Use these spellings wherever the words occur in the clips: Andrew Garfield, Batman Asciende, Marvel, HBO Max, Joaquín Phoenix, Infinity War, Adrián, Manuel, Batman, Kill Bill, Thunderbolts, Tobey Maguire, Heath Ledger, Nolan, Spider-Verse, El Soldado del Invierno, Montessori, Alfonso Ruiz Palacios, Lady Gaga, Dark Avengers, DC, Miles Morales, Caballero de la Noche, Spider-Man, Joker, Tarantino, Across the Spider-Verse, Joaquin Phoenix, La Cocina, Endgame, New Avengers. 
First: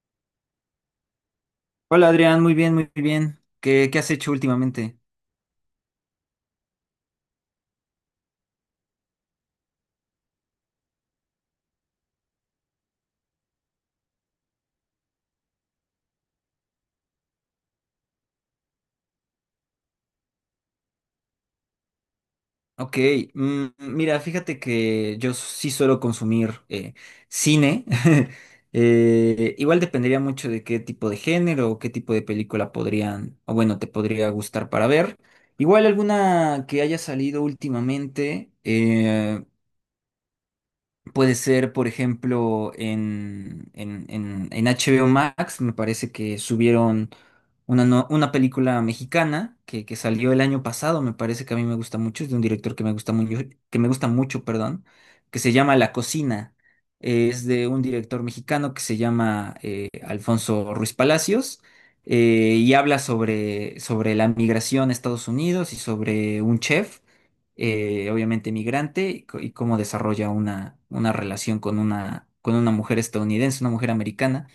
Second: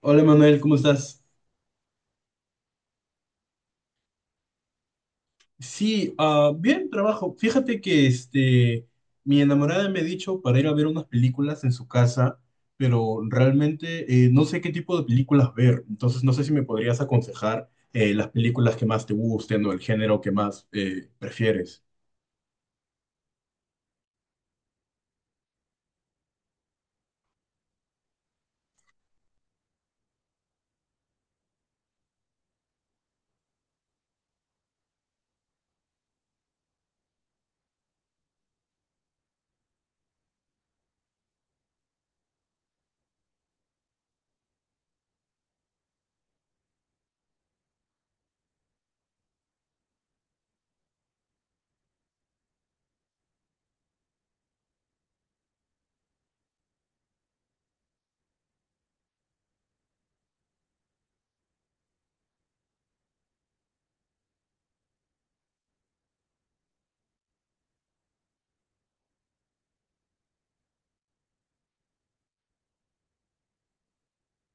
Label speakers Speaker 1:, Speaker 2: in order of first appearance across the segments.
Speaker 1: Hola Manuel, ¿cómo estás?
Speaker 2: Hola Adrián, muy bien, muy bien. ¿¿Qué has hecho últimamente?
Speaker 1: Sí, bien, trabajo. Fíjate que mi enamorada me ha dicho para ir a ver unas películas en su casa, pero realmente no sé qué tipo de películas ver. Entonces no sé si me podrías aconsejar las películas que más te gusten o el género que más prefieres.
Speaker 2: Ok, mm, mira, fíjate que yo sí suelo consumir cine. Igual dependería mucho de qué tipo de género o qué tipo de película podrían, o bueno, te podría gustar para ver. Igual alguna que haya salido últimamente. Puede ser, por ejemplo, en HBO Max. Me parece que subieron una, una película mexicana que salió el año pasado, me parece que a mí me gusta mucho. Es de un director que me gusta mucho, que me gusta mucho, perdón, que se llama La Cocina. Es de un director mexicano que se llama Alfonso Ruiz Palacios, y habla sobre, sobre la migración a Estados Unidos y sobre un chef, obviamente migrante, y, y cómo desarrolla una relación con una mujer estadounidense, una mujer americana.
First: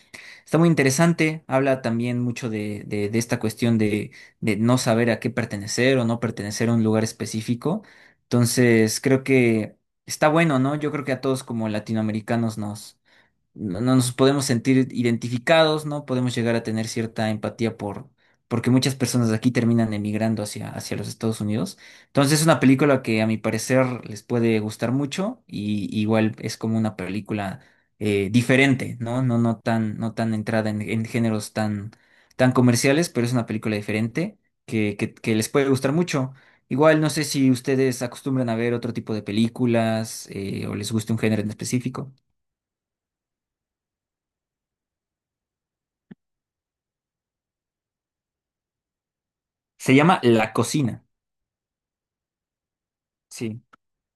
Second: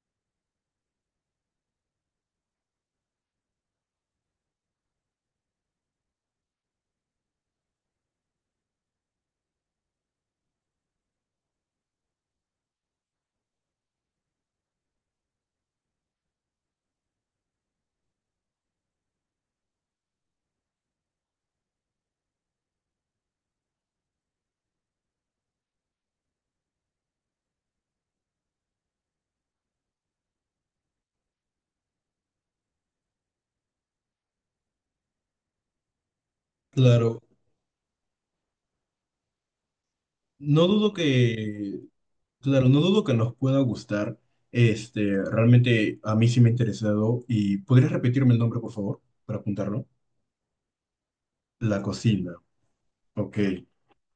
Speaker 2: Está muy interesante, habla también mucho de esta cuestión de no saber a qué pertenecer o no pertenecer a un lugar específico. Entonces, creo que está bueno, ¿no? Yo creo que a todos como latinoamericanos nos, no nos podemos sentir identificados, ¿no? Podemos llegar a tener cierta empatía por, porque muchas personas de aquí terminan emigrando hacia, hacia los Estados Unidos. Entonces es una película que a mi parecer les puede gustar mucho y igual es como una película diferente, ¿no? No, no tan, no tan entrada en géneros tan, tan comerciales, pero es una película diferente que les puede gustar mucho. Igual no
Speaker 1: Claro,
Speaker 2: sé si ustedes acostumbran a ver otro tipo de películas
Speaker 1: no
Speaker 2: o les
Speaker 1: dudo
Speaker 2: guste un género en
Speaker 1: que,
Speaker 2: específico.
Speaker 1: claro, no dudo que nos pueda gustar. Realmente a mí sí me ha interesado. ¿Y podrías repetirme el nombre, por favor, para apuntarlo?
Speaker 2: Se llama La Cocina.
Speaker 1: La cocina. Ok.
Speaker 2: Sí.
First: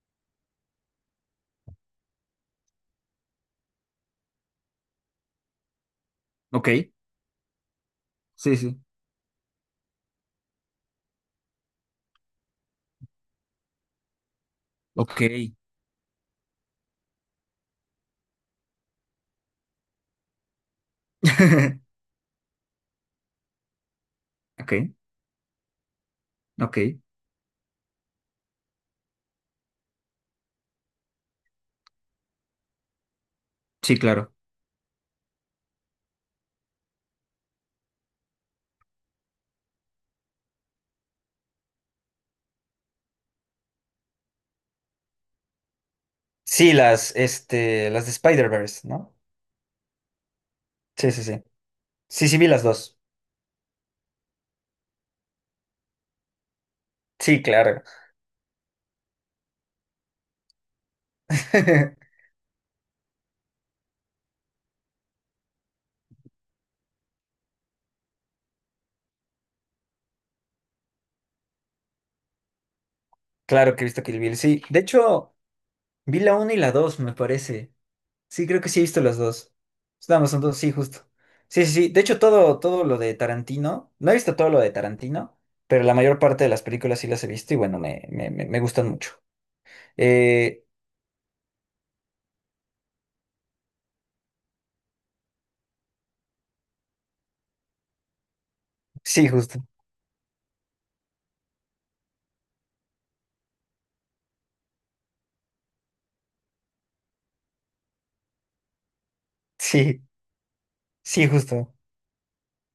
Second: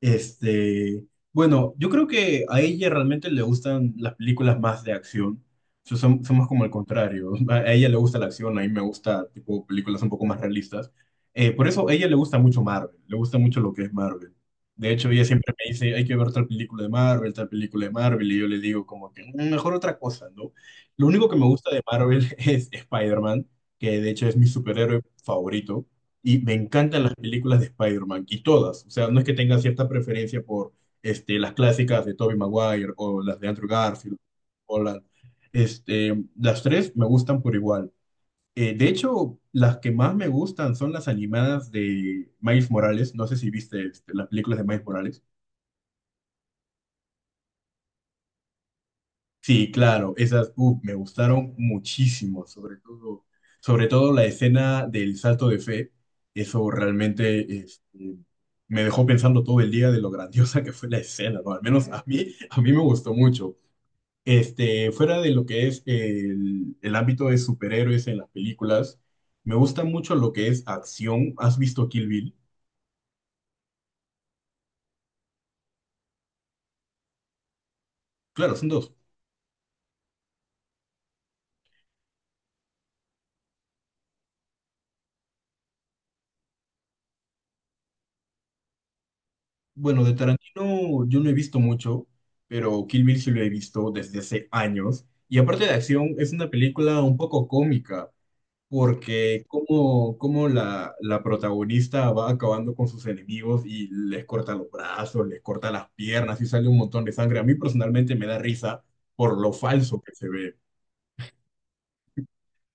Speaker 1: Este, bueno, yo creo que a ella realmente le gustan las películas más de acción. Somos como
Speaker 2: Ok,
Speaker 1: el contrario. A ella le gusta la acción,
Speaker 2: sí,
Speaker 1: a mí
Speaker 2: sí.
Speaker 1: me gusta tipo películas un poco más realistas. Por eso a ella le gusta mucho Marvel, le gusta mucho lo que es Marvel. De hecho,
Speaker 2: Ok.
Speaker 1: ella siempre me dice, hay que ver tal película de Marvel, tal película de Marvel, y yo le digo como que "Mm, mejor otra cosa, ¿no?" Lo único que me gusta de Marvel es Spider-Man, que de hecho es mi
Speaker 2: Ok.
Speaker 1: superhéroe favorito. Y me
Speaker 2: Ok.
Speaker 1: encantan las películas de Spider-Man, y todas. O sea, no es que tenga cierta preferencia por las clásicas de Tobey Maguire o las de Andrew
Speaker 2: Sí,
Speaker 1: Garfield.
Speaker 2: claro.
Speaker 1: O las, las tres me gustan por igual. De hecho, las que más me gustan son las animadas de Miles Morales. No sé si viste las películas de Miles Morales.
Speaker 2: Sí, las, este, las de Spider-Verse, ¿no?
Speaker 1: Sí, claro, esas uf, me
Speaker 2: Sí, sí, sí.
Speaker 1: gustaron
Speaker 2: Sí, sí,
Speaker 1: muchísimo,
Speaker 2: vi las dos.
Speaker 1: sobre todo la escena del salto de fe. Eso
Speaker 2: Sí,
Speaker 1: realmente
Speaker 2: claro.
Speaker 1: me dejó pensando todo el día de lo grandiosa que fue la escena, ¿no? Al menos a mí me gustó mucho. Fuera de lo que es el ámbito de superhéroes en las películas, me gusta mucho lo que es acción. ¿Has visto Kill Bill?
Speaker 2: Claro que he visto Kill Bill, sí. De hecho, vi la 1 y la dos me parece. Sí,
Speaker 1: Claro,
Speaker 2: creo que
Speaker 1: son
Speaker 2: sí he
Speaker 1: dos.
Speaker 2: visto las dos. Nada más son dos, sí, justo. Sí, sí, sí. De hecho, todo, todo lo de Tarantino, no he visto todo lo de Tarantino, pero la mayor parte de las películas sí las he visto y bueno, me gustan mucho.
Speaker 1: Bueno, de
Speaker 2: Eh,
Speaker 1: Tarantino yo no he visto mucho, pero Kill Bill sí lo he visto desde hace años. Y aparte de acción, es una película un poco cómica,
Speaker 2: Sí,
Speaker 1: porque
Speaker 2: justo.
Speaker 1: como la protagonista va acabando con sus enemigos y les corta los brazos, les corta las piernas y sale un montón de sangre. A mí personalmente me da risa por lo falso
Speaker 2: Sí,
Speaker 1: que se ve.
Speaker 2: sí, justo.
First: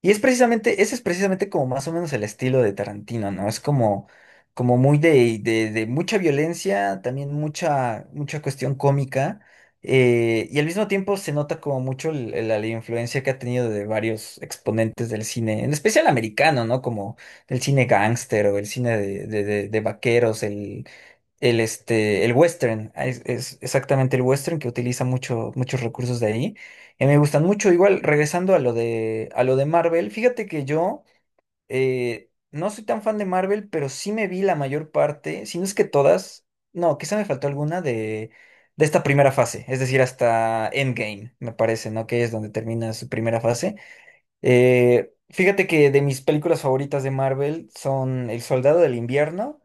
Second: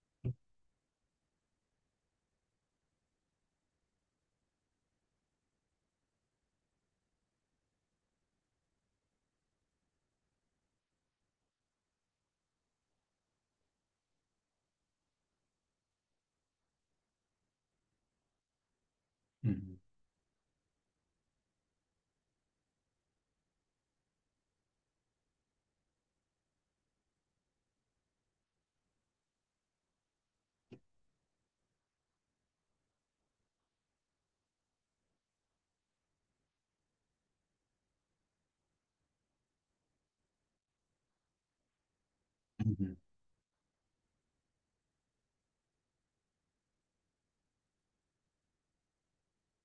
Speaker 2: Y es precisamente, ese es precisamente como más o menos el estilo de Tarantino, ¿no? Es como, como muy de mucha violencia, también mucha, mucha cuestión cómica, y al mismo tiempo se nota como mucho la, influencia que ha tenido de varios exponentes del cine, en especial americano, ¿no? Como el cine gángster o el cine
Speaker 1: Ujú,
Speaker 2: de vaqueros, el, este, el western, ah, es exactamente el western que utiliza mucho, muchos recursos de ahí. Y me gustan mucho. Igual, regresando a lo de Marvel, fíjate que yo, no soy tan fan de Marvel, pero sí me vi la mayor parte, si no es que todas, no, quizá me faltó alguna de esta primera fase, es decir, hasta Endgame, me parece, ¿no? Que es donde termina
Speaker 1: ujú.
Speaker 2: su primera fase. Fíjate que de mis películas favoritas de Marvel son El Soldado del Invierno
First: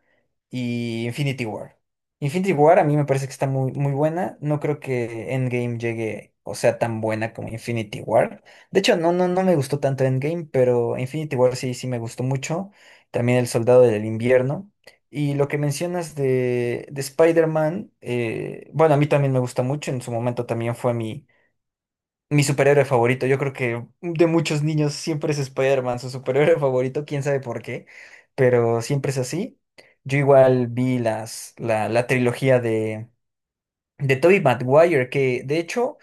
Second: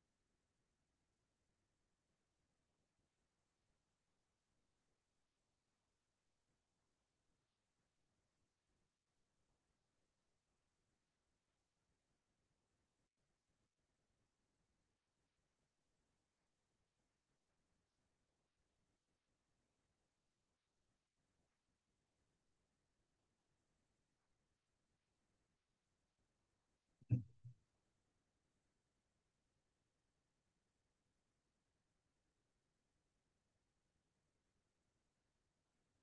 Speaker 2: y Infinity War. Infinity War a mí me parece que está muy, muy buena. No creo que Endgame llegue o sea tan buena como Infinity War. De hecho, no me gustó tanto Endgame, pero Infinity War sí, sí me gustó mucho. También El Soldado del Invierno. Y lo que mencionas de Spider-Man, bueno, a mí también me gusta mucho. En su momento también fue mi superhéroe favorito, yo creo que de muchos niños siempre es Spider-Man, su superhéroe favorito, quién sabe por qué, pero siempre es así. Yo igual vi las, la trilogía de Tobey Maguire, que de hecho,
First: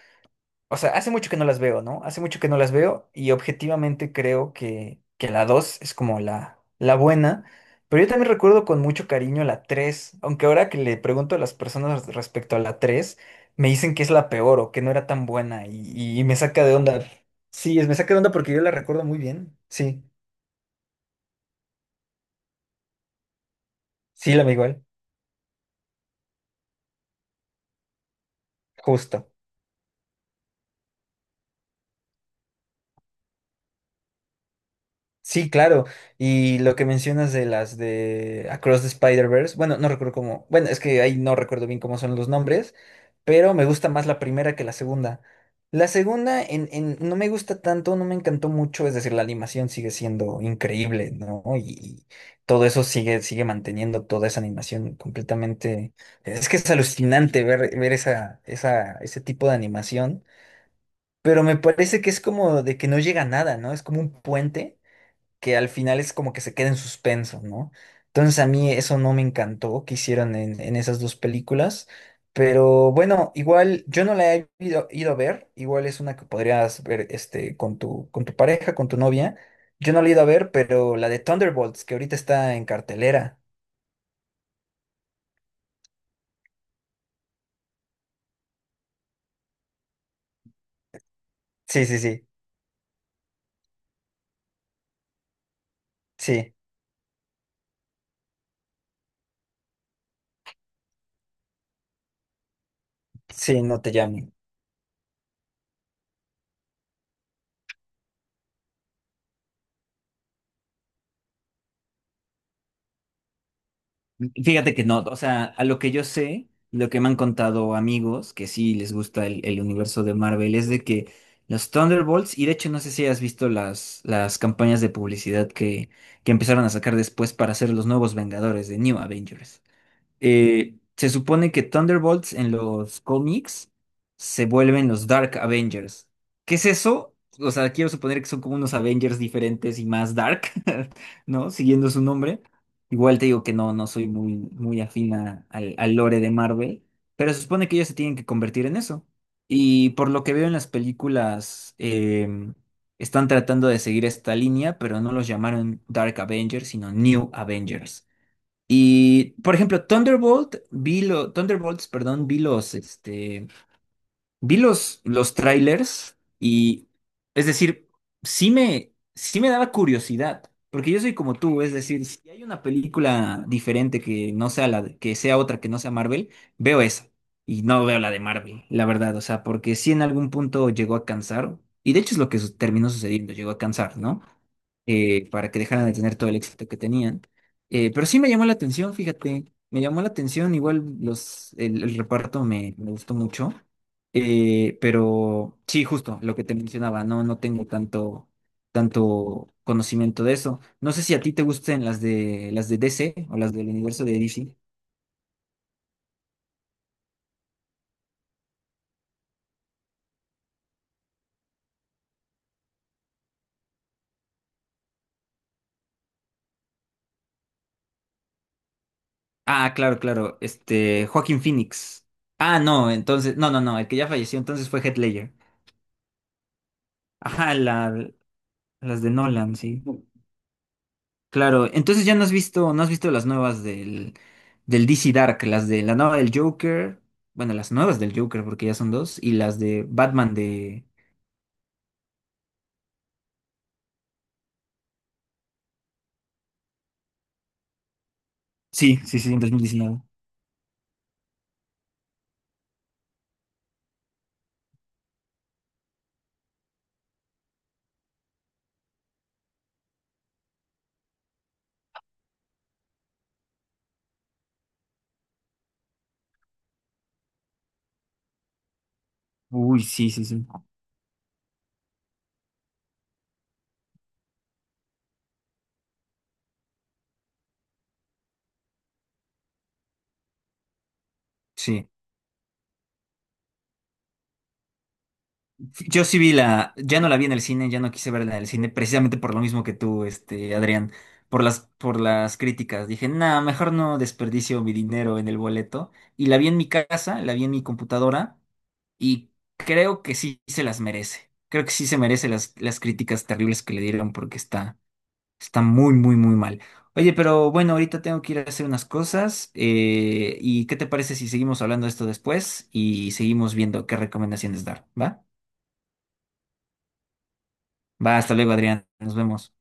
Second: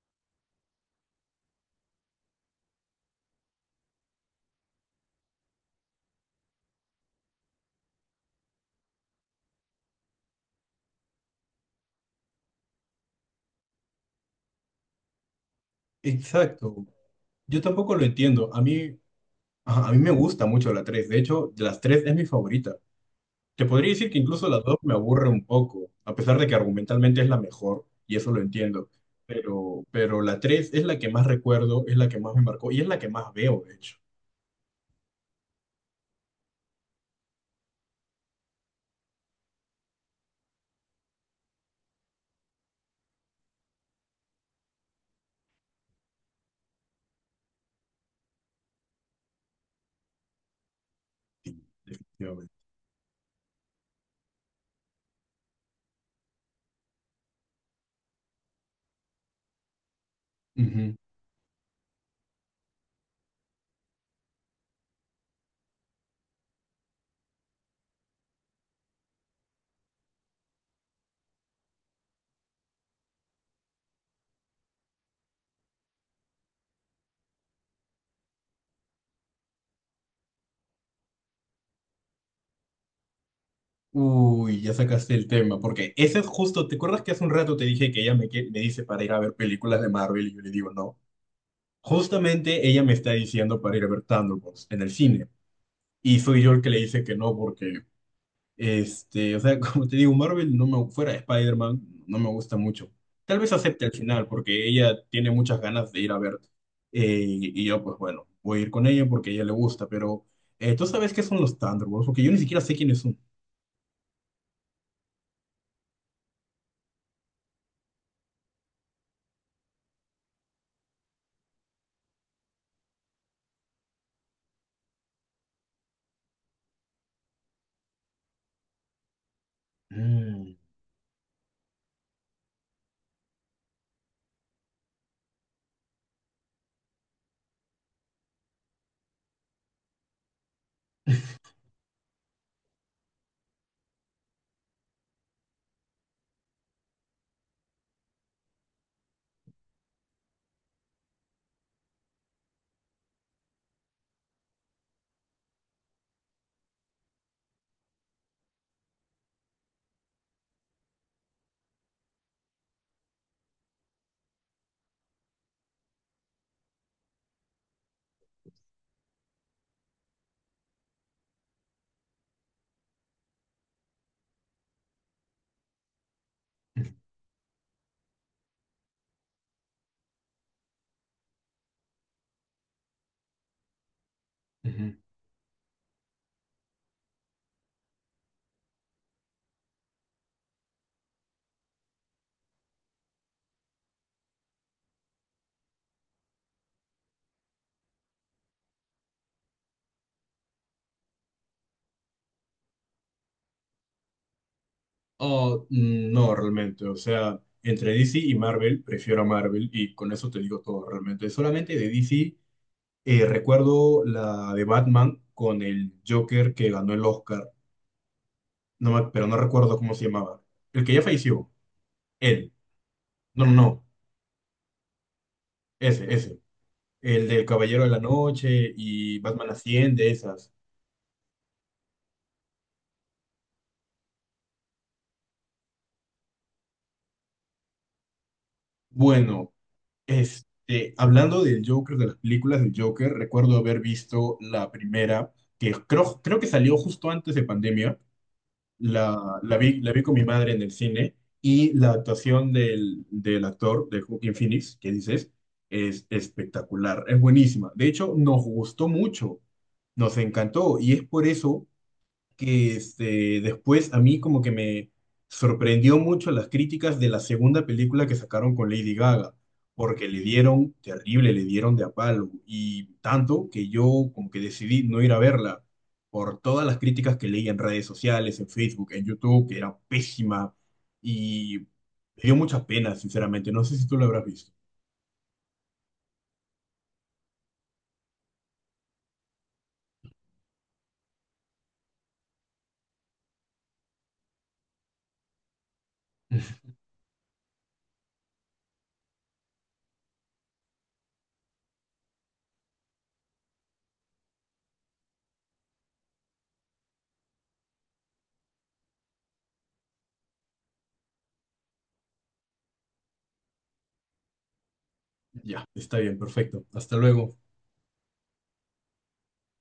Speaker 2: o sea, hace mucho que no las veo, ¿no? Hace mucho que no las veo y objetivamente creo que la 2 es como la buena, pero yo también recuerdo con mucho cariño la 3, aunque ahora que le pregunto a las personas respecto a la 3, me dicen que es la peor o que no era tan buena y me saca de
Speaker 1: Exacto.
Speaker 2: onda.
Speaker 1: Yo
Speaker 2: Sí, me
Speaker 1: tampoco lo
Speaker 2: saca de onda
Speaker 1: entiendo.
Speaker 2: porque
Speaker 1: A
Speaker 2: yo la
Speaker 1: mí,
Speaker 2: recuerdo muy bien.
Speaker 1: ajá, a mí
Speaker 2: Sí,
Speaker 1: me gusta mucho la 3. De hecho, de las 3 es mi favorita. Te podría decir que
Speaker 2: sí, la
Speaker 1: incluso
Speaker 2: veo
Speaker 1: la 2
Speaker 2: igual,
Speaker 1: me aburre un poco, a pesar de que argumentalmente es la mejor, y eso lo entiendo.
Speaker 2: justo.
Speaker 1: Pero la 3 es la que más recuerdo, es la que más me marcó y es la que más veo, de hecho.
Speaker 2: Sí, claro. Y lo que mencionas de las de Across the Spider-Verse, bueno, no recuerdo cómo, bueno, es que ahí no recuerdo bien cómo son los nombres, pero me gusta más la primera que la segunda. La segunda no me gusta tanto, no me encantó mucho, es decir, la animación sigue siendo increíble, ¿no?
Speaker 1: Sí,
Speaker 2: Y
Speaker 1: definitivamente.
Speaker 2: todo eso sigue, sigue manteniendo toda esa animación completamente. Es que es alucinante ver, ver esa, esa, ese tipo de animación,
Speaker 1: Ujú.
Speaker 2: pero me parece que es como de que no llega a nada, ¿no? Es como un puente que al final es como que se queda en suspenso, ¿no? Entonces a mí eso no me encantó que hicieron en esas dos películas, pero bueno, igual yo no la he ido a ver. Igual es una que podrías ver este, con tu pareja, con tu novia. Yo no la he ido a ver, pero la de Thunderbolts, que ahorita está en cartelera.
Speaker 1: Uy, ya sacaste el tema, porque ese es justo, ¿te acuerdas que hace un rato te dije que me dice para ir a ver películas de Marvel y yo le digo no?
Speaker 2: Sí, sí, sí,
Speaker 1: Justamente ella me está diciendo para ir a ver Thunderbolts en el cine. Y soy yo
Speaker 2: sí,
Speaker 1: el que le dice que no, porque o sea, como te digo, Marvel no me, fuera de Spider-Man no me gusta mucho. Tal vez
Speaker 2: sí, no
Speaker 1: acepte al
Speaker 2: te
Speaker 1: final,
Speaker 2: llamo.
Speaker 1: porque ella tiene muchas ganas de ir a ver. Y yo, pues bueno, voy a ir con ella porque a ella le gusta, pero ¿tú sabes qué son los Thunderbolts? Porque yo ni siquiera sé quiénes son.
Speaker 2: Fíjate que no, o sea, a lo que yo sé, lo que me han contado amigos que sí les gusta el universo de Marvel es de que los Thunderbolts, y de hecho no sé si has visto las campañas de publicidad que empezaron a sacar después para hacer los nuevos Vengadores de New Avengers.
Speaker 1: Mm.
Speaker 2: Se supone que Thunderbolts en los cómics se vuelven los Dark Avengers. ¿Qué es eso? O sea, quiero suponer que son como unos Avengers diferentes y más dark, ¿no? Siguiendo su nombre. Igual te digo que no, no soy muy, muy afín al, al lore de Marvel, pero se supone que ellos se tienen que convertir en eso. Y por lo que veo en las películas, están tratando de seguir esta línea, pero no los llamaron Dark Avengers, sino New Avengers. Y, por ejemplo, Thunderbolts, perdón, vi los, este, vi los trailers y, es decir, sí me daba curiosidad, porque yo soy como tú, es decir, si hay una película diferente que no sea la, que sea otra que no sea Marvel, veo esa y no veo la de Marvel, la verdad, o sea, porque sí en algún punto llegó a cansar, y de hecho es lo que terminó sucediendo, llegó a cansar, ¿no?
Speaker 1: Ujú.
Speaker 2: Para que dejaran de tener todo el éxito que tenían. Pero sí me llamó la atención, fíjate, me llamó la atención, igual los, el reparto me gustó mucho. Pero sí, justo lo que te mencionaba, no, no tengo tanto, tanto conocimiento de eso. No sé si a ti te gusten las de DC o las del universo de DC.
Speaker 1: Oh, no, realmente. O sea, entre DC y Marvel, prefiero a Marvel y con eso te digo todo realmente. Solamente de DC recuerdo la de Batman con el Joker que ganó el Oscar. Pero no
Speaker 2: Ah,
Speaker 1: recuerdo cómo
Speaker 2: claro,
Speaker 1: se
Speaker 2: claro.
Speaker 1: llamaba. El que ya
Speaker 2: Este, Joaquín
Speaker 1: falleció.
Speaker 2: Phoenix.
Speaker 1: Él.
Speaker 2: Ah, no, entonces,
Speaker 1: No, no,
Speaker 2: no,
Speaker 1: no.
Speaker 2: el que ya falleció entonces fue Heath Ledger.
Speaker 1: Ese, ese. El del
Speaker 2: Ajá,
Speaker 1: Caballero de la Noche
Speaker 2: las de
Speaker 1: y Batman
Speaker 2: Nolan, sí.
Speaker 1: Asciende, esas.
Speaker 2: Claro, entonces ya no has visto, no has visto las nuevas del, del DC Dark, las de la nueva del Joker, bueno, las nuevas del Joker, porque ya son dos, y
Speaker 1: Bueno,
Speaker 2: las de Batman de...
Speaker 1: hablando del Joker, de las películas del Joker, recuerdo haber visto la primera, que creo que salió justo antes de pandemia,
Speaker 2: Sí, sí,
Speaker 1: la,
Speaker 2: sí, en dos mil
Speaker 1: la
Speaker 2: diecinueve.
Speaker 1: vi con mi madre en el cine y la actuación del actor, de Joaquin Phoenix, que dices, es espectacular, es buenísima. De hecho, nos gustó mucho, nos encantó y es por eso que después a mí como que me sorprendió mucho las críticas de la segunda película que sacaron con Lady Gaga,
Speaker 2: Uy,
Speaker 1: porque
Speaker 2: sí,
Speaker 1: le
Speaker 2: sí, sí.
Speaker 1: dieron terrible, le dieron de a palo, y tanto que yo como que decidí no ir a verla por todas las críticas que leí en redes sociales, en Facebook, en YouTube, que era pésima, y
Speaker 2: Sí.
Speaker 1: me dio mucha pena, sinceramente, no sé si tú lo habrás visto.
Speaker 2: Yo sí vi la, ya no la vi en el cine, ya no quise verla en el cine, precisamente por lo mismo que tú, este, Adrián, por las críticas. Dije, nada, mejor no desperdicio mi dinero en el boleto. Y la vi en mi casa, la vi en mi computadora, y creo que sí se las merece. Creo que sí se merece las críticas terribles que le dieron porque está, está muy, muy, muy mal. Oye, pero bueno, ahorita tengo que ir a hacer unas cosas. ¿Y qué te parece si seguimos hablando de esto después y seguimos viendo qué recomendaciones dar? ¿Va?
Speaker 1: Ya, está bien, perfecto. Hasta luego.
Speaker 2: Va, hasta luego, Adrián. Nos vemos.